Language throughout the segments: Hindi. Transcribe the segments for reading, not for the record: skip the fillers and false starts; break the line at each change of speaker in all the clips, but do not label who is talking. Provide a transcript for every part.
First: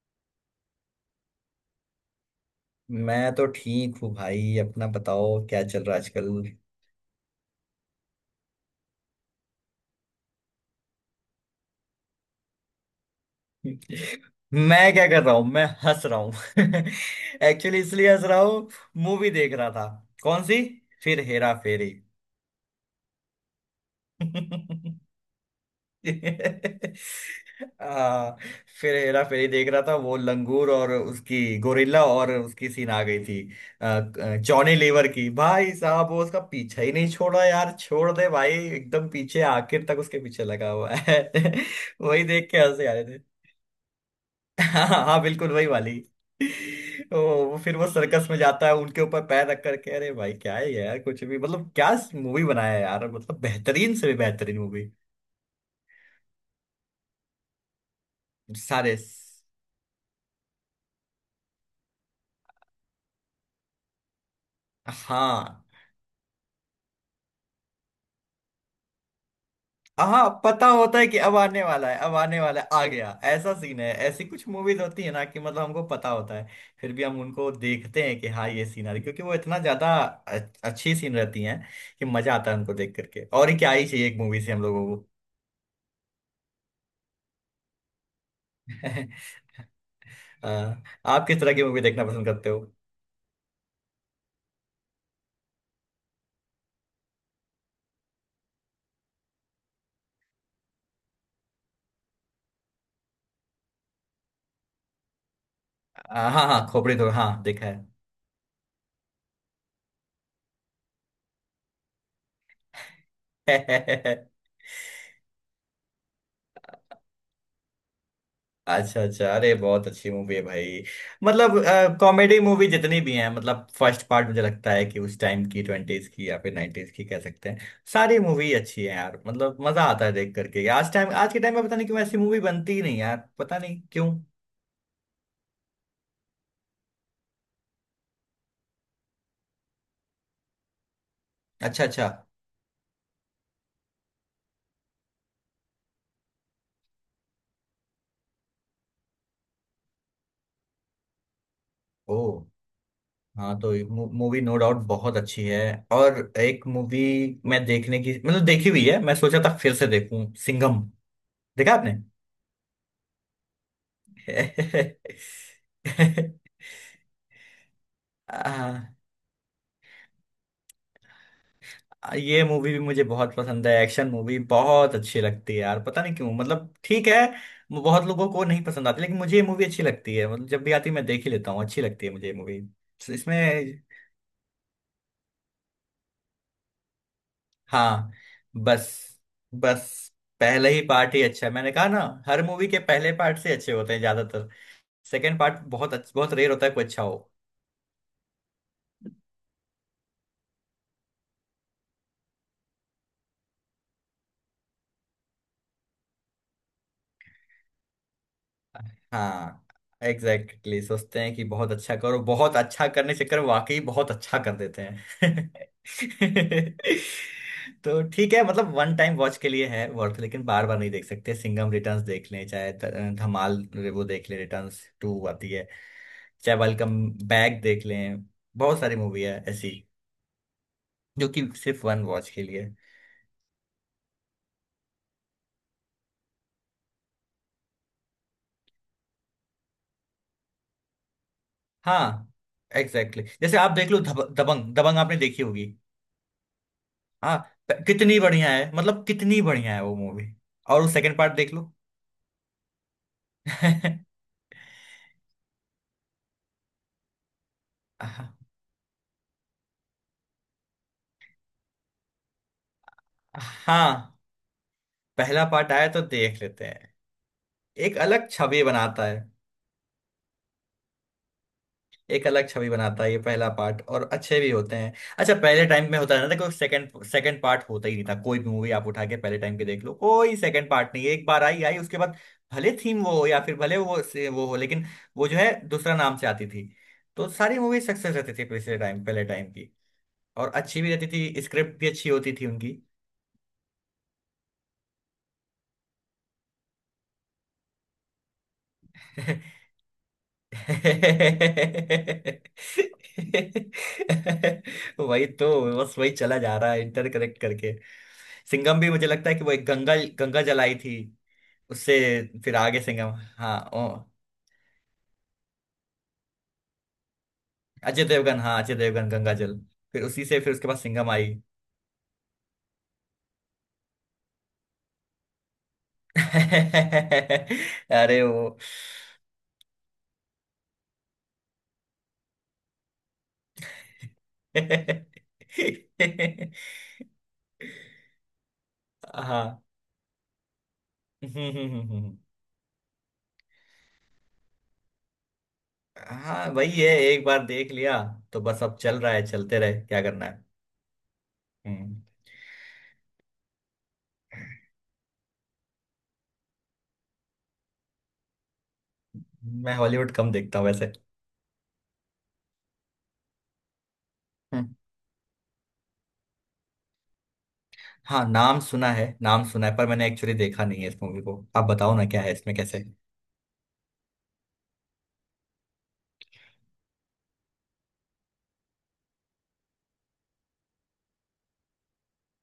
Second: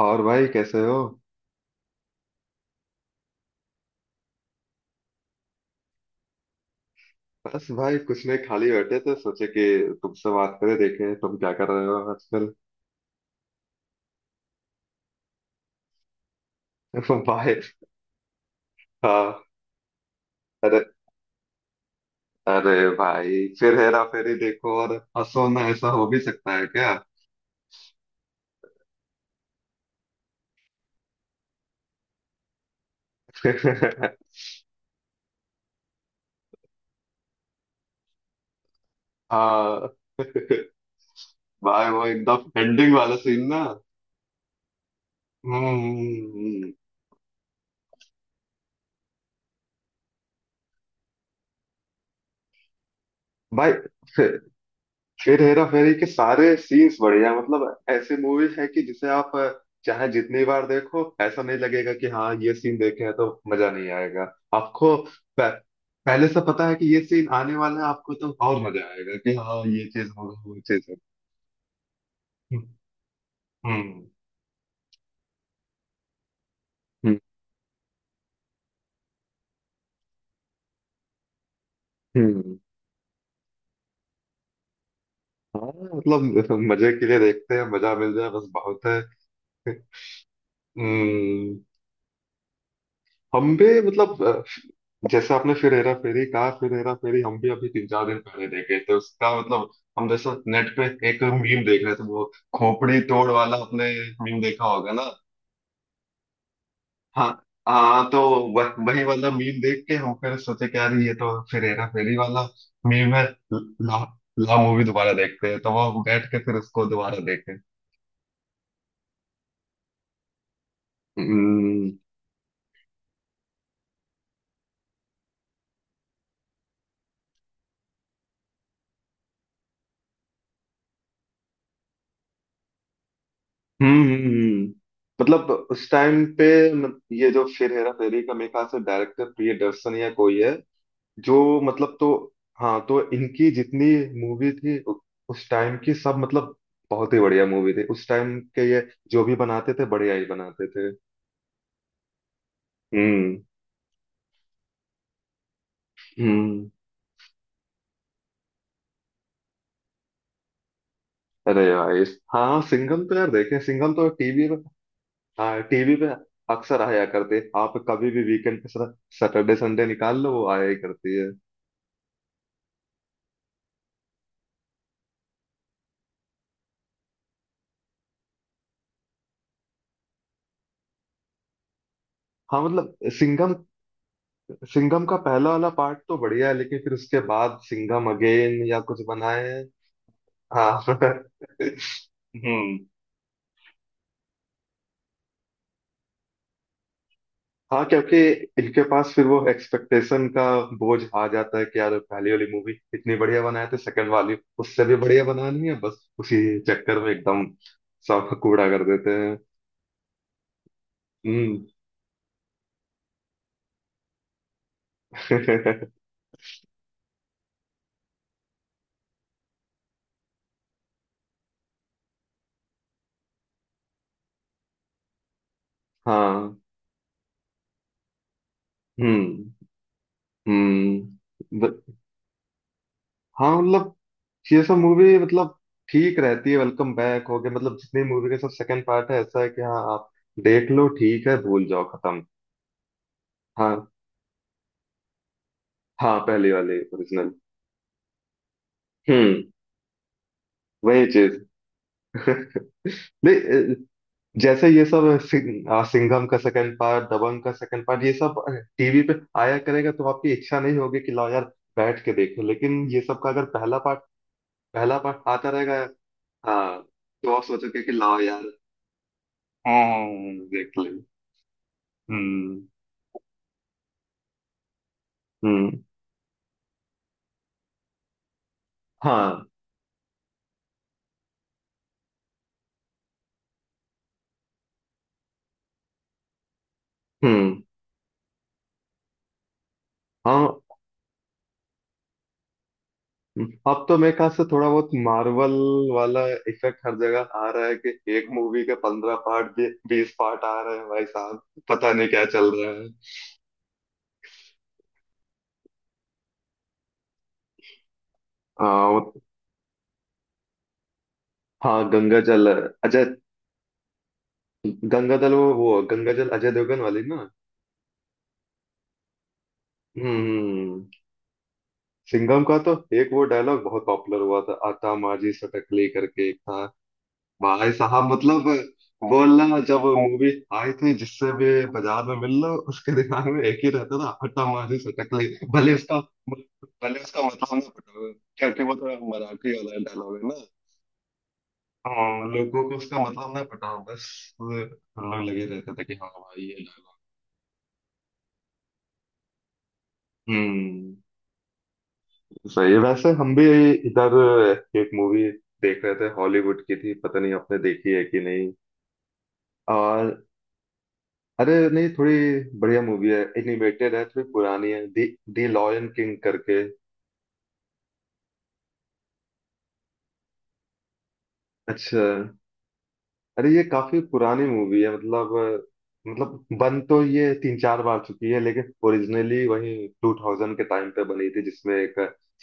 और भाई कैसे हो।
मैं तो ठीक हूँ भाई। अपना बताओ क्या चल रहा है आजकल।
बस भाई कुछ नहीं, खाली बैठे थे, सोचे कि तुमसे बात करें, देखें तुम क्या कर रहे हो आजकल।
मैं क्या कर रहा हूँ? मैं हंस रहा हूँ।
भाई
एक्चुअली इसलिए हंस रहा हूँ, मूवी
हाँ।
देख रहा था। कौन सी?
अरे,
फिर हेरा फेरी।
अरे भाई, फिर हेरा फेरी देखो और हंसो ना, ऐसा हो भी सकता है क्या?
आ, फिर हेरा फेरी देख रहा था, वो लंगूर और उसकी गोरिल्ला और उसकी सीन आ गई थी। आ, जॉनी लीवर की, भाई साहब, वो उसका पीछा ही नहीं छोड़ा यार। छोड़ दे भाई एकदम, पीछे आखिर
हाँ
तक उसके पीछे लगा हुआ है।
भाई, वो
वही देख के
एकदम
हंसे आ
एंडिंग
रहे
वाला
थे।
सीन ना।
हाँ हाँ, बिल्कुल
हम्म
वही वाली।
हम्म, हम्म।
ओ, वो फिर वो सर्कस में जाता है उनके ऊपर पैर रख करके। अरे भाई क्या है यार, कुछ भी, मतलब क्या मूवी बनाया है यार, मतलब
भाई
बेहतरीन से भी
फिर
बेहतरीन मूवी।
हेरा फेरी के सारे सीन्स बढ़िया, मतलब ऐसे मूवीज है कि
सारे।
जिसे आप चाहे जितनी बार देखो ऐसा नहीं लगेगा कि हाँ ये सीन देखे हैं तो मजा नहीं आएगा आपको।
हाँ
प- पहले से पता है कि ये सीन आने वाला है आपको, तो और मजा आएगा कि हाँ ये चीज
हाँ,
होगा वो
पता
चीज होगा।
होता है कि अब आने वाला है, अब आने वाला है, आ गया। ऐसा सीन है।
हम्म
ऐसी कुछ मूवीज होती है ना, कि मतलब हमको पता होता है, फिर भी
हम्म
हम उनको देखते हैं कि हाँ ये सीन आ रही, क्योंकि वो इतना ज्यादा अच्छी सीन रहती हैं कि मजा आता है
हम्म।
उनको देख करके। और ही क्या ही चाहिए एक मूवी से हम लोगों को।
हाँ मतलब मजे के लिए देखते हैं, मजा मिल जाए बस बहुत है।
आप किस तरह
हम्म।
की मूवी देखना पसंद करते हो?
हम भी मतलब जैसे आपने फिर हेरा फेरी कहा, फिर हेरा फेरी हम भी अभी 3 4 दिन पहले देखे थे उसका मतलब। हम जैसे नेट पे एक मीम देख रहे थे, वो खोपड़ी तोड़ वाला, आपने मीम देखा होगा ना?
हाँ हाँ, खोपड़ी तो
हाँ।
हाँ देखा
हाँ तो वही वाला मीम देख के हम फिर सोचे कि यार ये तो फिर हेरा फेरी वाला मीम है। ला,
है।
ला मूवी दोबारा देखते हैं तो वो बैठ के फिर उसको दोबारा देखे।
अच्छा अच्छा, अरे बहुत अच्छी मूवी है भाई। मतलब कॉमेडी मूवी जितनी भी हैं, मतलब फर्स्ट पार्ट, मुझे लगता है कि उस टाइम की ट्वेंटीज की या फिर नाइनटीज की कह सकते हैं। सारी मूवी अच्छी है यार, मतलब मजा आता है देख करके। आज टाइम, आज के टाइम में पता नहीं क्यों ऐसी मूवी बनती ही नहीं यार, पता नहीं
हम्म
क्यों।
हम्म, हम्म। मतलब उस टाइम पे ये जो फिर हेरा फेरी का मेरे ख्याल से डायरेक्टर प्रियदर्शन या कोई है, जो
अच्छा
मतलब। तो
अच्छा।
हाँ, तो इनकी जितनी मूवी थी उस टाइम की सब, मतलब बहुत ही बढ़िया मूवी थी उस टाइम के। ये जो भी बनाते थे बढ़िया ही बनाते थे।
ओ।
हम्म
हाँ तो मूवी नो डाउट बहुत अच्छी है। और एक
हम्म।
मूवी मैं देखने की, मतलब देखी हुई है, मैं सोचा था फिर से देखूं, सिंघम।
अरे
देखा आपने?
भाई। हाँ सिंघम तो यार देखे, सिंघम तो टीवी पे। हाँ टीवी पे अक्सर आया करते, आप कभी भी वीकेंड पे
आ,
सैटरडे संडे निकाल लो, वो आया ही करती है।
ये मूवी भी मुझे बहुत पसंद है, एक्शन मूवी बहुत अच्छी लगती है यार पता नहीं क्यों। मतलब ठीक है, वो बहुत लोगों को नहीं पसंद आती, लेकिन मुझे ये मूवी अच्छी लगती है। मतलब जब भी आती है मैं देख ही लेता हूँ, अच्छी लगती है मुझे ये मूवी।
हाँ मतलब सिंघम,
इसमें।
सिंघम का पहला वाला पार्ट तो बढ़िया है लेकिन फिर उसके बाद सिंघम
हाँ।
अगेन या
बस
कुछ बनाए हैं।
बस, पहले
हाँ।
ही पार्ट ही अच्छा है, मैंने कहा ना। हर मूवी के
हम्म।
पहले पार्ट से अच्छे होते हैं ज्यादातर। सेकेंड पार्ट बहुत अच्छा बहुत रेयर होता है कोई अच्छा हो।
हाँ क्योंकि इनके पास फिर वो एक्सपेक्टेशन का बोझ आ जाता है कि यार पहली वाली मूवी इतनी बढ़िया बनाए थे, सेकंड वाली उससे भी बढ़िया बनानी है, बस उसी चक्कर में एकदम सब कूड़ा कर देते हैं।
हाँ एग्जैक्टली exactly, सोचते हैं कि
हम्म।
बहुत अच्छा करो, बहुत अच्छा करने के चक्कर में वाकई बहुत अच्छा कर देते हैं। तो ठीक है, मतलब वन टाइम वॉच के लिए है वर्थ, लेकिन बार बार नहीं देख सकते। सिंघम रिटर्न्स देख लें, चाहे धमाल वो देख लें, रिटर्न्स टू आती है,
हाँ।
चाहे वेलकम बैक देख लें। बहुत सारी मूवी है
हम्म
ऐसी जो कि
हम्म।
सिर्फ वन वॉच के लिए।
हाँ मतलब ये सब मूवी मतलब ठीक रहती है, वेलकम बैक हो गया, मतलब जितनी मूवी के सब सेकंड पार्ट है ऐसा है कि हाँ आप देख लो ठीक है, भूल जाओ,
हाँ
खत्म।
Exactly exactly. जैसे आप
हाँ।
देख लो दबंग। दबंग आपने देखी होगी।
हाँ पहले वाले ओरिजिनल।
हाँ, कितनी बढ़िया है, मतलब कितनी
हम्म।
बढ़िया है वो मूवी। और वो
वही
सेकंड पार्ट
चीज।
देख लो।
नहीं। अ, जैसे ये सब सिंघम का सेकंड पार्ट, दबंग का सेकंड पार्ट ये
हाँ
सब टीवी पे आया करेगा तो आपकी इच्छा नहीं होगी कि लाओ यार बैठ के देखो, लेकिन ये सब का अगर पहला
हाँ,
पार्ट, पहला पार्ट
पहला
आता
पार्ट
रहेगा।
आया तो देख लेते
हाँ
हैं।
तो आप सोचोगे कि
एक
लाओ
अलग
यार,
छवि बनाता है,
हाँ देख ले।
एक अलग
हम्म
छवि बनाता है ये पहला पार्ट, और अच्छे भी होते हैं। अच्छा, पहले
हम्म।
टाइम में होता है ना, देखो सेकंड सेकंड पार्ट होता ही नहीं था। कोई भी मूवी आप उठा के पहले
हाँ।
टाइम के देख लो, कोई सेकंड पार्ट नहीं है। एक बार आई आई, उसके बाद भले थीम वो हो या फिर भले वो वो हो लेकिन, वो जो है दूसरा नाम से आती थी। तो सारी
हम्म।
मूवी सक्सेस रहती थी पिछले टाइम, पहले टाइम की।
हाँ
और अच्छी भी रहती थी, स्क्रिप्ट भी अच्छी होती थी उनकी।
अब तो मेरे ख्याल से थोड़ा बहुत मार्वल वाला इफेक्ट हर जगह आ रहा है कि एक मूवी के 15 पार्ट, 20 पार्ट आ रहे हैं भाई साहब, पता नहीं क्या चल रहा है।
वही तो। बस वही चला जा रहा है इंटरकरेक्ट करके। सिंघम
हाँ
भी मुझे लगता है कि वो एक गंगा गंगा जलाई थी,
हाँ
उससे
गंगा जल,
फिर आगे
अजय
सिंघम। हाँ। ओ,
गंगा जल, वो गंगा जल अजय देवगन वाली ना।
अजय देवगन, हाँ अजय देवगन गंगा जल, फिर उसी
हम्म
से फिर उसके बाद
हम्म,
सिंघम आई।
सिंघम का तो एक वो डायलॉग बहुत पॉपुलर हुआ था, आता माझी सटकली करके एक था। भाई साहब
अरे
मतलब
वो।
बोलना जब मूवी आई थी, जिससे भी बाजार में मिल लो उसके दिमाग में एक ही रहता था, हट्टा मारी सटक ले। भले उसका भले उसका मतलब ना पता हो, क्योंकि वो थोड़ा मराठी
हाँ।
वाला डायलॉग है ना। हाँ लोगों को उसका मतलब ना पता हो, बस हम लोग लगे रहते थे कि हाँ भाई
हाँ
ये
वही है,
डायलॉग।
एक बार देख लिया तो बस, अब चल रहा है चलते रहे, क्या करना है।
हम्म।
हम्म।
सही है। वैसे हम भी इधर एक मूवी देख रहे थे, हॉलीवुड की थी, पता नहीं आपने देखी है कि
मैं
नहीं।
हॉलीवुड कम देखता हूँ वैसे।
अरे नहीं, थोड़ी बढ़िया मूवी है, एनिमेटेड है, थोड़ी पुरानी
हम्म,
है, दी दी लॉयन किंग करके।
हाँ नाम सुना है, नाम सुना है, पर मैंने एक्चुअली देखा नहीं है इस मूवी को। आप बताओ
अच्छा,
ना क्या है इसमें, कैसे?
अरे ये काफी पुरानी मूवी है मतलब मतलब बन तो ये 3 4 बार चुकी है लेकिन ओरिजिनली वही 2000 के टाइम पे बनी थी, जिसमें एक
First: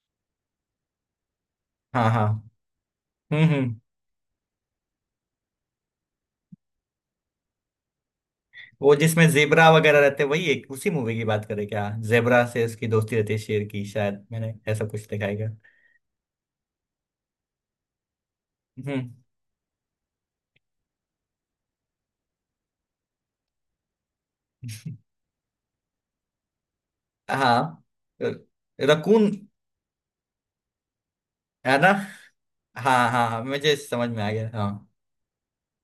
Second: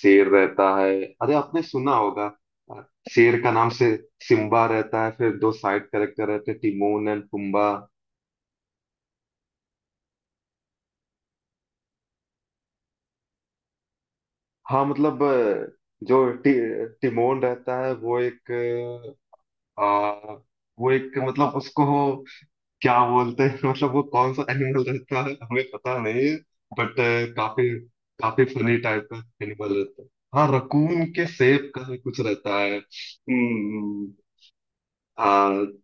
शेर रहता है, अरे आपने सुना
हाँ
होगा।
हाँ।
अ, शेर का नाम
हम्म।
से सिम्बा रहता है, फिर दो साइड कैरेक्टर रहते हैं टिमोन एंड पुम्बा।
वो जिसमें जेबरा वगैरह रहते हैं, वही एक उसी मूवी की बात करें क्या? जेबरा से उसकी दोस्ती रहती है शेर की, शायद मैंने
हाँ
ऐसा कुछ
मतलब
देखा है क्या?
जो टिमोन रहता है वो एक
हम्म।
आ, वो एक मतलब उसको क्या बोलते हैं मतलब वो कौन सा एनिमल रहता है हमें पता नहीं, बट काफी,
हाँ
काफी फनी टाइप का
रकून।
एनिमल रहता है। हाँ रकून के शेप
है
का
ना?
भी कुछ रहता है।
हाँ हाँ हाँ, मुझे समझ
हम्म।
में आ गया, हाँ।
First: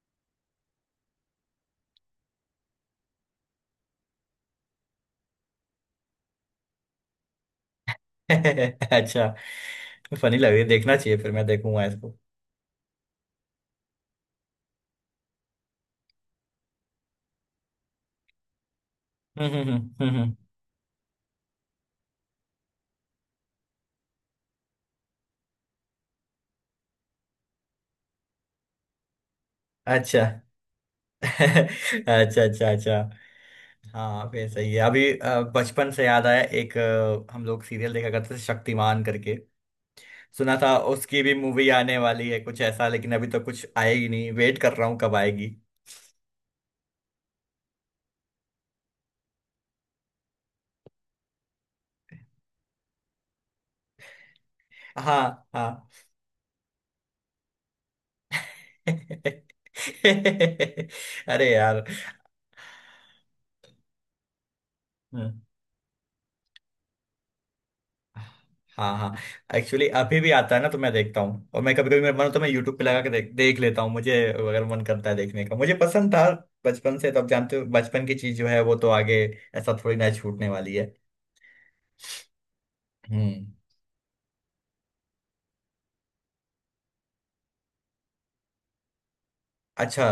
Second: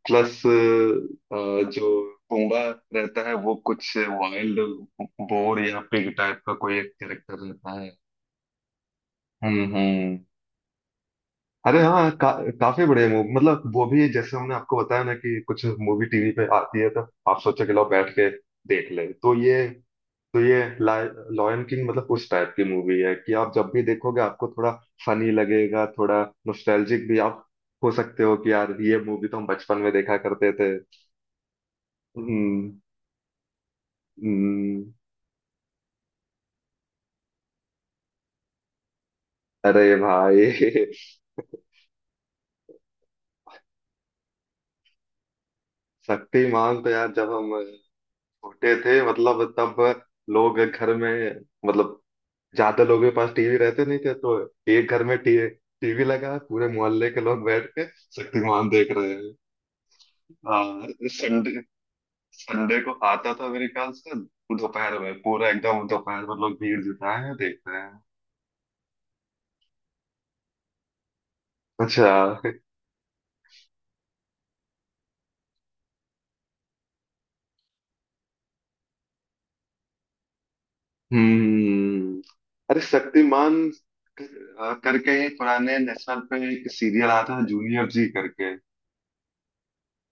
प्लस जो पूंगा रहता है वो कुछ वाइल्ड बोर या पिग टाइप का कोई एक कैरेक्टर रहता है।
अच्छा,
हम्म।
फनी लग रही है, देखना चाहिए, फिर मैं
अरे
देखूंगा
हाँ
इसको।
काफी बढ़िया मूवी, मतलब वो भी जैसे हमने आपको बताया ना कि कुछ मूवी टीवी पे आती है तो आप सोचो कि लो बैठ के देख ले, तो
हम्म
ये
हम्म हम्म हम्म, हम्म।
तो ये लॉयन किंग मतलब उस टाइप की मूवी है कि आप जब भी देखोगे आपको थोड़ा फनी लगेगा, थोड़ा नॉस्टैल्जिक भी आप हो सकते हो कि यार ये मूवी तो हम बचपन में देखा
अच्छा।
करते थे।
अच्छा
हम्म
अच्छा अच्छा। हाँ फिर सही है।
हम्म,
अभी बचपन से याद आया एक, हम लोग सीरियल देखा करते थे शक्तिमान करके।
अरे भाई।
सुना था उसकी भी मूवी आने वाली है कुछ ऐसा, लेकिन अभी तो कुछ आएगी नहीं, वेट कर रहा हूँ कब आएगी।
शक्तिमान तो यार जब हम छोटे थे, मतलब तब लोग घर में मतलब ज्यादा लोगों के पास टीवी रहते नहीं थे तो एक घर में
हाँ हाँ।
टीवी लगा पूरे मोहल्ले के लोग बैठ के शक्तिमान देख रहे हैं। हाँ
अरे
संडे,
यार।
संडे को आता था मेरे ख्याल से, दोपहर में
हम्म।
पूरा एकदम दोपहर में लोग भीड़ जुटाए हैं देख रहे हैं।
हाँ हाँ, एक्चुअली अभी भी आता है ना तो मैं देखता हूँ, और मैं कभी कभी
अच्छा।
मेरा मन हो तो मैं यूट्यूब पे लगा के देख देख लेता हूँ। मुझे अगर मन करता है देखने का, मुझे पसंद था बचपन से। तो अब जानते हो बचपन की चीज जो है वो तो आगे ऐसा थोड़ी ना छूटने वाली है।
हम्म। अरे
हम्म।
शक्तिमान करके ही पुराने नेशनल पे एक सीरियल आता है, जूनियर जी करके।
अच्छा।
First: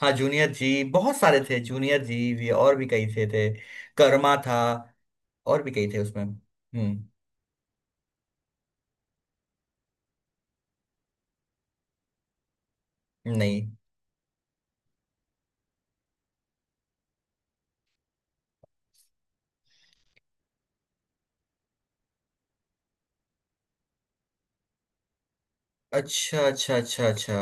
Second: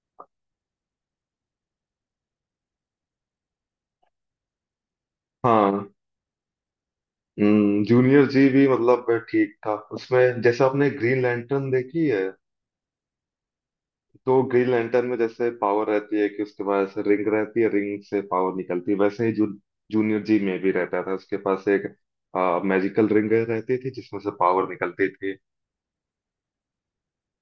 हाँ जूनियर जी बहुत सारे थे, जूनियर जी भी और भी कई थे थे। कर्मा था, और भी कई
हाँ।
थे उसमें। हम्म।
जूनियर जी भी मतलब ठीक था, उसमें जैसे आपने ग्रीन लैंटर्न देखी है
नहीं।
तो ग्रीन लैंटर्न में जैसे पावर रहती है कि उसके पास रिंग रहती है, रिंग से पावर निकलती है, वैसे ही जूनियर जी में भी रहता था उसके पास एक मैजिकल रिंग रहती थी जिसमें से पावर निकलती थी।
अच्छा अच्छा अच्छा अच्छा,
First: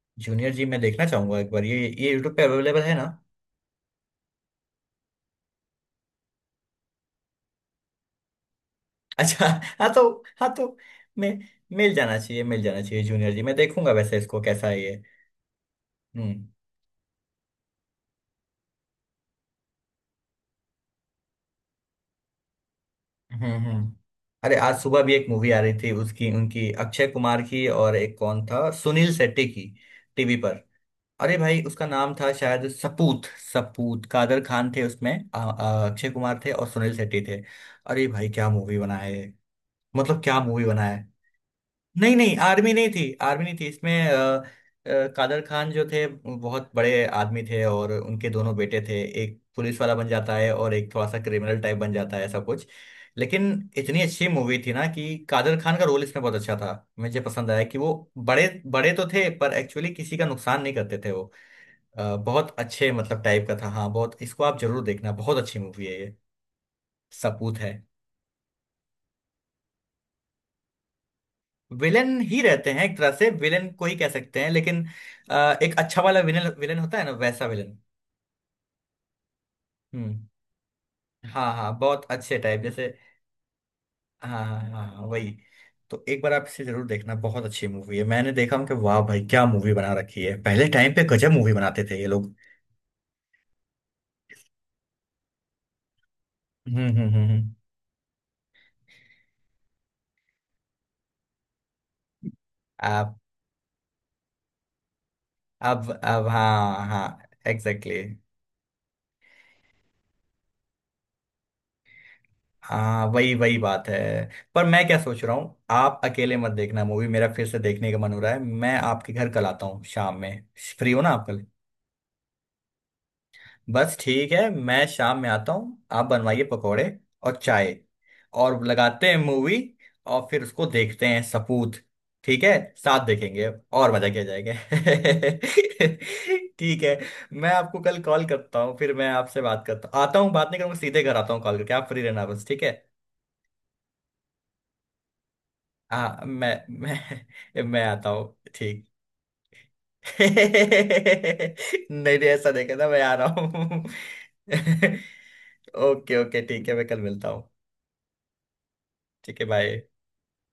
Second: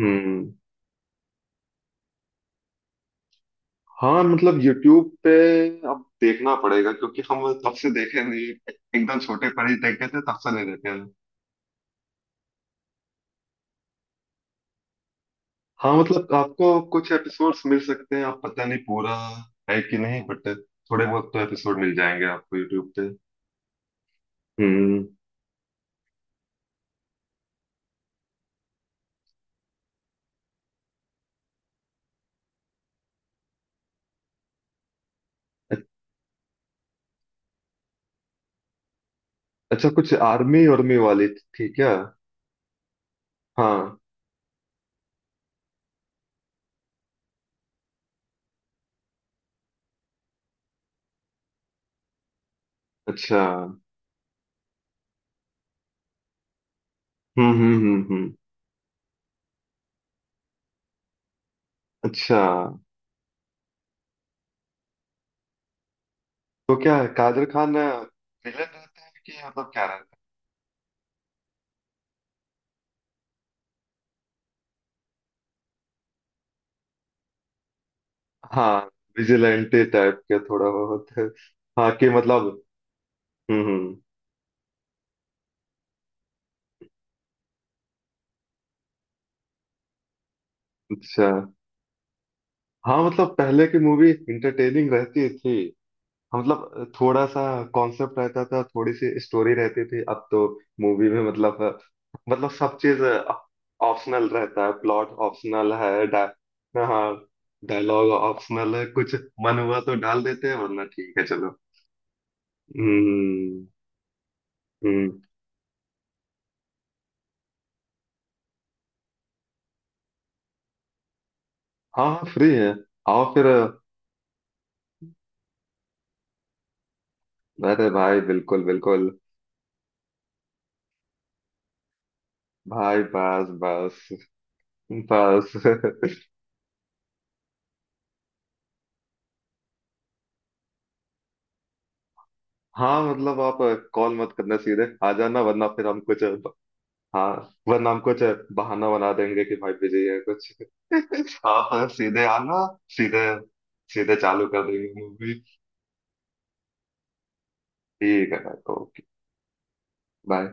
हम्म।
जूनियर जी मैं देखना चाहूंगा एक बार। ये यूट्यूब पे अवेलेबल है ना?
हाँ मतलब यूट्यूब पे अब देखना पड़ेगा क्योंकि हम तब से देखे नहीं, एकदम
अच्छा।
छोटे पर ही
हाँ तो।
देखे थे, तब
हाँ
से नहीं
तो।
देखे हैं।
मैं मिल जाना चाहिए, मिल जाना चाहिए जूनियर जी, मैं देखूंगा वैसे इसको, कैसा है ये?
हाँ मतलब
हम्म
आपको कुछ एपिसोड्स मिल सकते हैं, आप पता नहीं पूरा है कि नहीं, बट थोड़े बहुत तो एपिसोड मिल जाएंगे आपको यूट्यूब पे।
हम्म। अरे आज सुबह
हम्म।
भी एक मूवी आ रही थी उसकी, उनकी अक्षय कुमार की, और एक कौन था, सुनील शेट्टी की। टीवी पर अरे भाई उसका नाम था शायद सपूत। सपूत, कादर खान थे उसमें, अक्षय कुमार थे और सुनील शेट्टी थे। अरे भाई क्या मूवी बनाया है,
अच्छा कुछ
मतलब क्या मूवी
आर्मी
बनाया
उर्मी
है।
वाली थी क्या?
नहीं नहीं, आर्मी नहीं थी, आर्मी नहीं थी
हाँ।
इसमें। कादर खान जो थे, बहुत बड़े आदमी थे, और उनके दोनों बेटे थे, एक पुलिस वाला बन जाता है और एक थोड़ा सा क्रिमिनल टाइप बन जाता है, ऐसा कुछ।
अच्छा
लेकिन इतनी अच्छी मूवी थी ना कि कादर खान का रोल इसमें बहुत अच्छा था, मुझे पसंद आया कि वो
हम्म।
बड़े बड़े तो थे पर एक्चुअली किसी का नुकसान नहीं करते थे वो।
अच्छा,
बहुत अच्छे मतलब टाइप का था, हाँ बहुत, इसको आप जरूर देखना, बहुत अच्छी मूवी है ये
तो क्या है, कादर
सपूत है।
खान विलन रहता है कि मतलब क्या रहता
विलेन ही रहते हैं एक तरह से, विलेन को ही कह सकते हैं लेकिन एक अच्छा वाला विलेन, विलेन होता है ना वैसा विलेन।
है? हाँ विजिलेंटे टाइप
हम्म।
के थोड़ा बहुत है।
हाँ हाँ,
हाँ
बहुत
कि
अच्छे टाइप
मतलब।
जैसे।
हम्म हम्म,
हाँ हाँ हाँ हाँ, वही। तो एक बार आप इसे जरूर देखना, बहुत अच्छी मूवी है। मैंने देखा हूँ कि वाह भाई क्या मूवी बना रखी है, पहले टाइम पे
अच्छा।
गजब मूवी बनाते थे ये लोग।
हाँ मतलब पहले की मूवी इंटरटेनिंग रहती थी। हाँ,
हम्म
मतलब
हम्म हम्म
थोड़ा सा
हम्म।
कॉन्सेप्ट रहता था, थोड़ी सी स्टोरी रहती थी। अब तो मूवी में मतलब सब चीज
आप।
ऑप्शनल रहता है, प्लॉट ऑप्शनल
अब
है,
अब हाँ हाँ
हाँ
एग्जैक्टली।
डायलॉग ऑप्शनल है, कुछ मन हुआ तो डाल देते हैं वरना ठीक है चलो।
हाँ वही वही
हम्म
बात है। पर मैं
हम्म
क्या
हम्म।
सोच रहा हूँ, आप अकेले मत देखना मूवी, मेरा फिर से देखने का मन हो रहा है, मैं आपके घर कल आता हूँ शाम में। फ्री हो ना आप कल?
हाँ हाँ फ्री है, आओ फिर।
बस ठीक है, मैं शाम में आता हूँ, आप बनवाइए पकौड़े और चाय,
अरे भाई बिल्कुल
और लगाते
बिल्कुल।
हैं मूवी, और फिर उसको देखते हैं सपूत। ठीक है,
भाई
साथ
बस,
देखेंगे और मजा किया
बस,
जाएगा।
बस।
ठीक है। मैं आपको कल कॉल करता हूँ, फिर मैं आपसे बात करता हूँ, आता हूँ, बात नहीं करूँगा, सीधे घर आता हूँ कॉल करके। आप फ्री रहना बस, ठीक है?
हाँ मतलब आप कॉल मत करना, सीधे आ जाना, वरना फिर हम
हाँ
कुछ।
मैं
हाँ
मैं मैं
वरना हम
आता
कुछ
हूँ,
बहाना
ठीक।
बना देंगे कि भाई बिजी है कुछ। हाँ हाँ
नहीं
सीधे
नहीं ऐसा
आना,
नहीं करना, मैं आ
सीधे,
रहा हूँ।
सीधे चालू कर देंगे मूवी।
ओके ओके, ठीक है मैं कल मिलता हूँ।
ठीक है। ओके।
ठीक है, बाय।
बाय।